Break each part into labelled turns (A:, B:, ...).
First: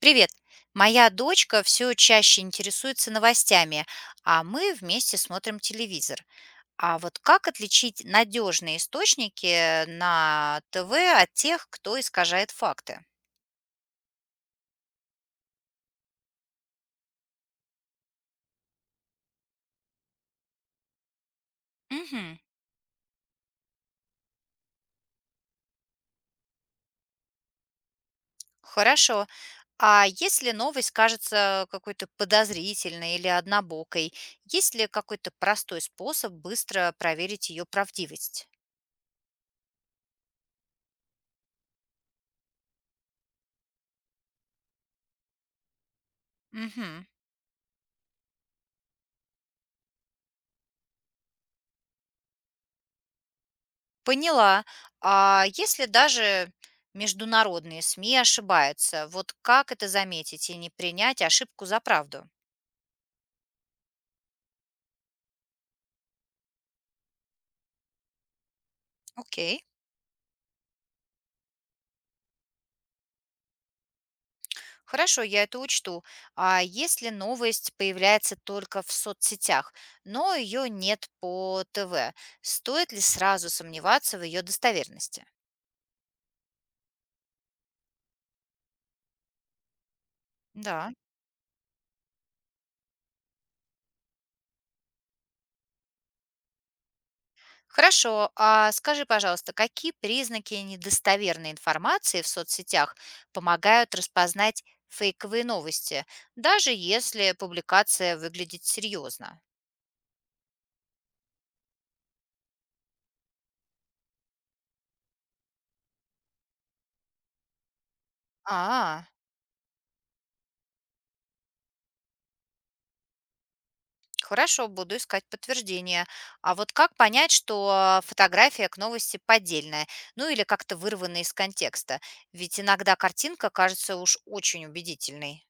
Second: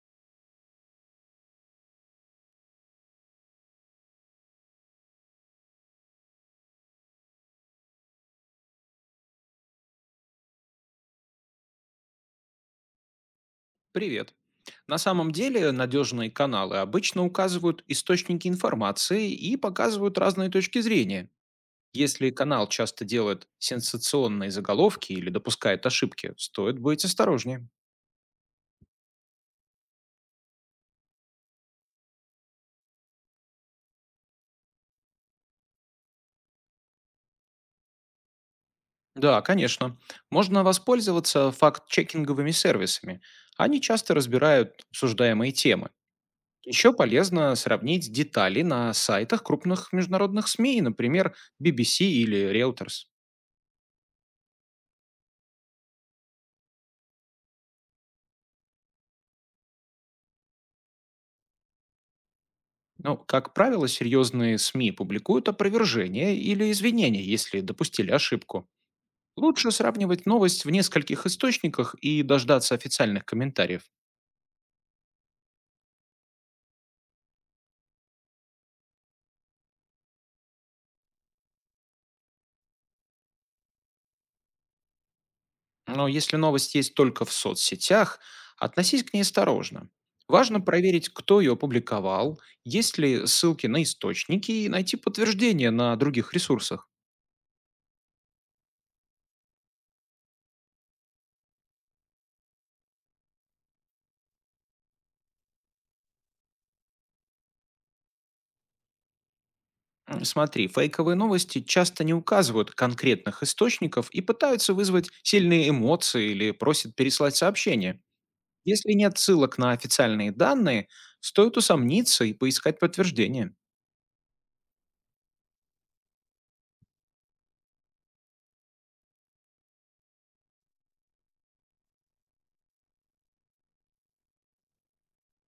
A: Привет. Моя дочка все чаще интересуется новостями, а мы вместе смотрим телевизор. А вот как отличить надежные источники на ТВ от тех, кто искажает факты?
B: Привет. На самом деле надежные каналы обычно указывают источники информации и показывают разные точки зрения. Если
A: Мгм.
B: канал часто делает сенсационные заголовки или допускает ошибки, стоит быть осторожнее.
A: Хорошо. А если новость кажется какой-то подозрительной или однобокой, есть ли какой-то простой способ быстро проверить ее правдивость?
B: Да, конечно. Можно воспользоваться факт-чекинговыми сервисами. Они часто разбирают обсуждаемые темы. Еще
A: Мгм.
B: полезно сравнить детали на сайтах крупных международных СМИ, например, BBC или Reuters.
A: Поняла. А если даже международные СМИ ошибаются, вот как это заметить и не принять ошибку за правду?
B: Ну, как правило, серьезные СМИ публикуют опровержение или извинения, если допустили ошибку.
A: Окей,
B: Лучше сравнивать новость в нескольких источниках и дождаться официальных комментариев.
A: хорошо, я это учту. А если новость появляется только в соцсетях, но ее нет по ТВ, стоит ли сразу сомневаться в ее достоверности?
B: Но если новость есть только в соцсетях, относись к ней осторожно. Важно
A: Да.
B: проверить, кто ее опубликовал, есть ли ссылки на источники и найти подтверждение на других ресурсах.
A: Хорошо, а скажи, пожалуйста, какие признаки недостоверной информации в соцсетях помогают распознать фейковые новости, даже если публикация выглядит серьезно?
B: Смотри, фейковые новости часто не указывают конкретных источников и пытаются вызвать сильные эмоции или просят переслать сообщение. Если
A: А,
B: нет ссылок на официальные данные, стоит усомниться и поискать подтверждение.
A: хорошо, буду искать подтверждение. А вот как понять, что фотография к новости поддельная, ну или как-то вырванная из контекста? Ведь иногда картинка кажется уж очень убедительной.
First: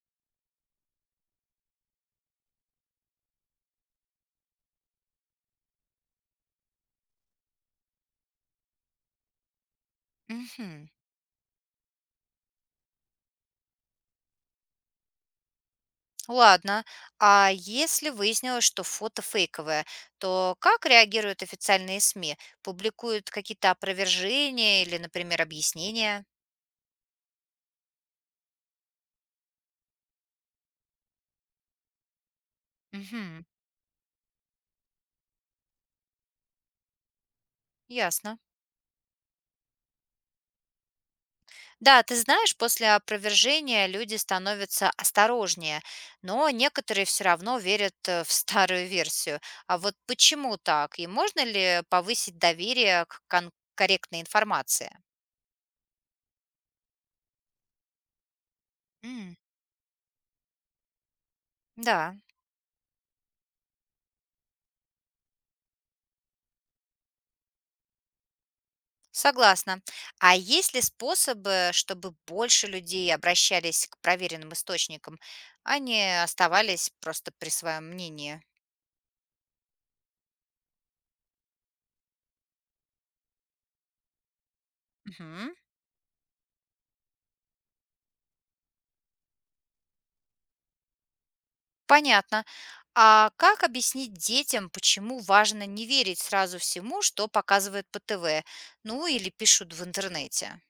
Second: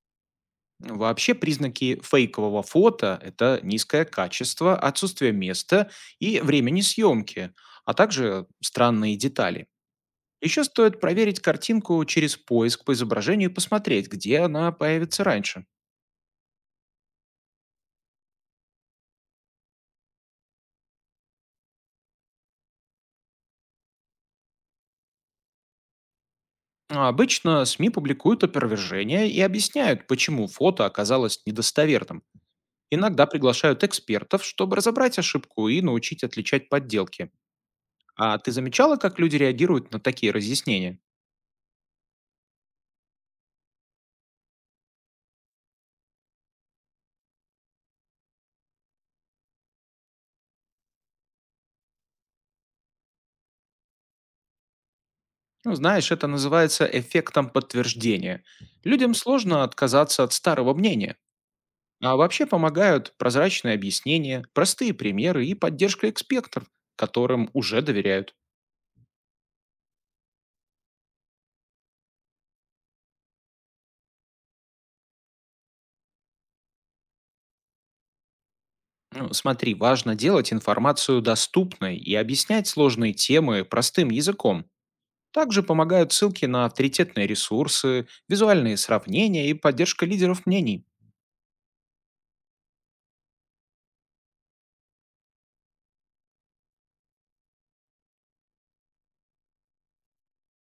B: Вообще признаки фейкового фото — это низкое качество, отсутствие места и времени съемки, а также странные детали. Еще
A: Мгм.
B: стоит проверить картинку через поиск по изображению и посмотреть, где она появится раньше.
A: Ладно. А если выяснилось, что фото фейковое, то как реагируют официальные СМИ? Публикуют какие-то опровержения или, например, объяснения?
B: Обычно СМИ публикуют опровержения и объясняют, почему фото оказалось недостоверным. Иногда
A: Мгм.
B: приглашают экспертов, чтобы разобрать ошибку и научить отличать подделки. А
A: Ясно.
B: ты замечала, как люди реагируют на такие разъяснения?
A: Да, ты знаешь, после опровержения люди становятся осторожнее, но некоторые все равно верят в старую версию. А вот почему так? И можно ли повысить доверие к корректной информации?
B: Ну, знаешь, это называется эффектом подтверждения. Людям
A: М,
B: сложно отказаться от старого мнения.
A: да.
B: А вообще помогают прозрачные объяснения, простые примеры и поддержка экспертов, которым уже доверяют.
A: Согласна. А есть ли способы, чтобы больше людей обращались к проверенным источникам, а не оставались просто при своем мнении?
B: Ну, смотри, важно делать информацию доступной и объяснять сложные темы простым языком.
A: Мгм.
B: Также помогают ссылки на авторитетные ресурсы, визуальные сравнения и поддержка лидеров мнений.
A: Понятно. А как объяснить детям, почему важно не верить сразу всему, что показывают по ТВ, ну или пишут в интернете?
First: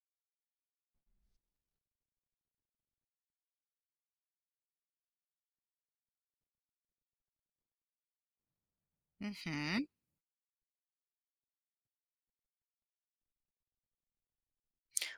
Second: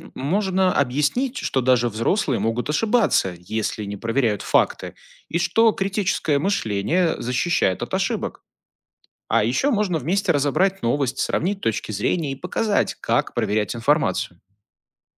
B: Можно объяснить, что даже взрослые могут ошибаться, если не проверяют факты, и что критическое мышление защищает от ошибок. А еще
A: Мгм.
B: можно вместе разобрать новость, сравнить точки зрения и показать, как проверять информацию.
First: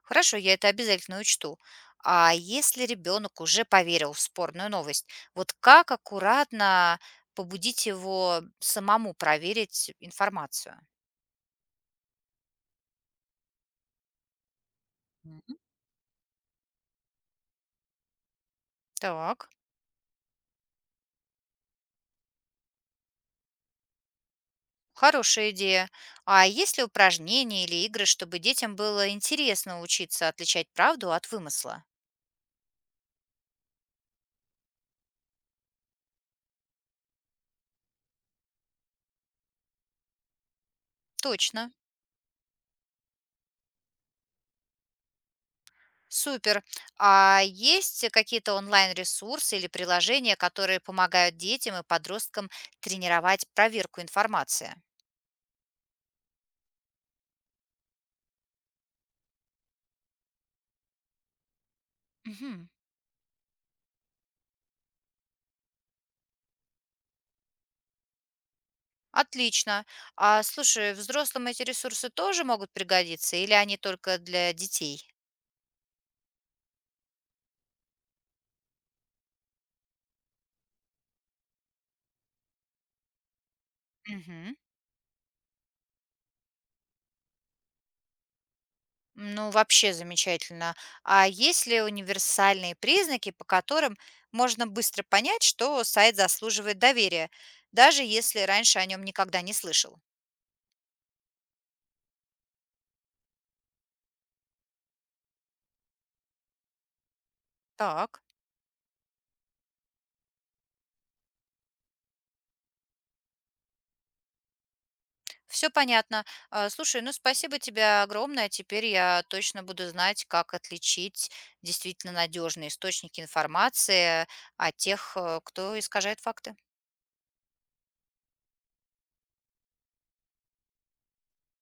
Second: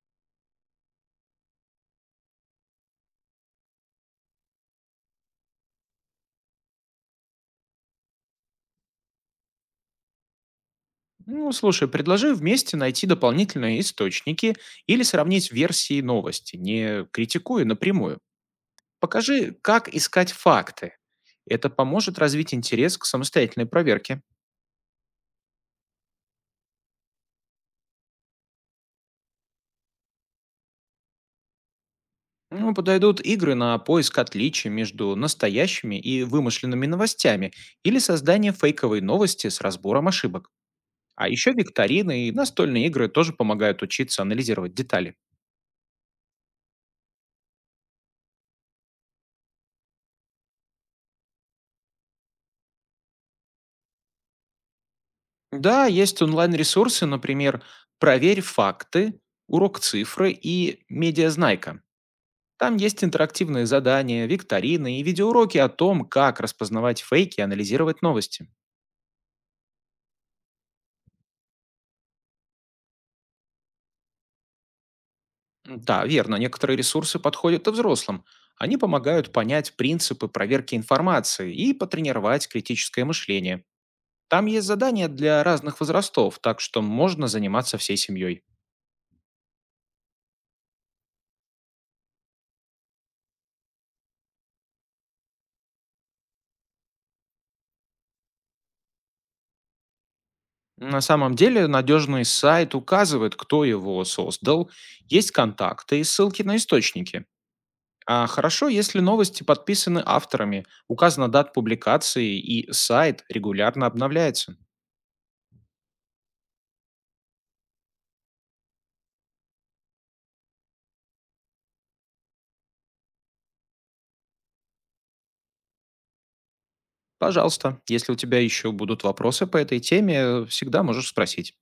A: Хорошо, я это обязательно учту. А если ребенок уже поверил в спорную новость, вот как аккуратно побудить его самому проверить информацию?
B: Ну, слушай, предложи вместе найти дополнительные источники или сравнить
A: Мгм.
B: версии новости, не критикуя напрямую.
A: Так,
B: Покажи, как искать факты. Это поможет развить интерес к самостоятельной проверке.
A: хорошая идея. А есть ли упражнения или игры, чтобы детям было интересно учиться отличать правду от вымысла?
B: Ну, подойдут игры на поиск отличий между настоящими и вымышленными новостями или создание фейковой новости с разбором ошибок. А еще
A: Точно.
B: викторины и настольные игры тоже помогают учиться анализировать детали.
A: Супер. А есть какие-то онлайн-ресурсы или приложения, которые помогают детям и подросткам тренировать проверку информации?
B: Да, есть онлайн-ресурсы, например, «Проверь факты», «Урок цифры» и «Медиазнайка».
A: Мгм.
B: Там есть интерактивные задания, викторины и видеоуроки о том, как распознавать фейки и анализировать новости.
A: Отлично. А слушай, взрослым эти ресурсы тоже могут пригодиться или они только для детей?
B: Да, верно, некоторые ресурсы подходят и взрослым. Они помогают понять принципы проверки информации и потренировать критическое мышление. Там
A: Мгм.
B: есть задания для разных возрастов, так что можно заниматься всей семьей.
A: Ну, вообще замечательно. А есть ли универсальные признаки, по которым можно быстро понять, что сайт заслуживает доверия, даже если раньше о нем никогда не слышал?
B: На самом деле надежный сайт указывает, кто его создал, есть контакты и ссылки на источники.
A: Так.
B: А хорошо, если новости подписаны авторами, указана дата публикации и сайт регулярно обновляется.
A: Все понятно. А, слушай, ну спасибо тебе огромное. Теперь я точно буду знать, как отличить действительно надежные источники информации от тех, кто искажает факты.
B: Пожалуйста, если у тебя еще будут вопросы по этой теме, всегда можешь спросить.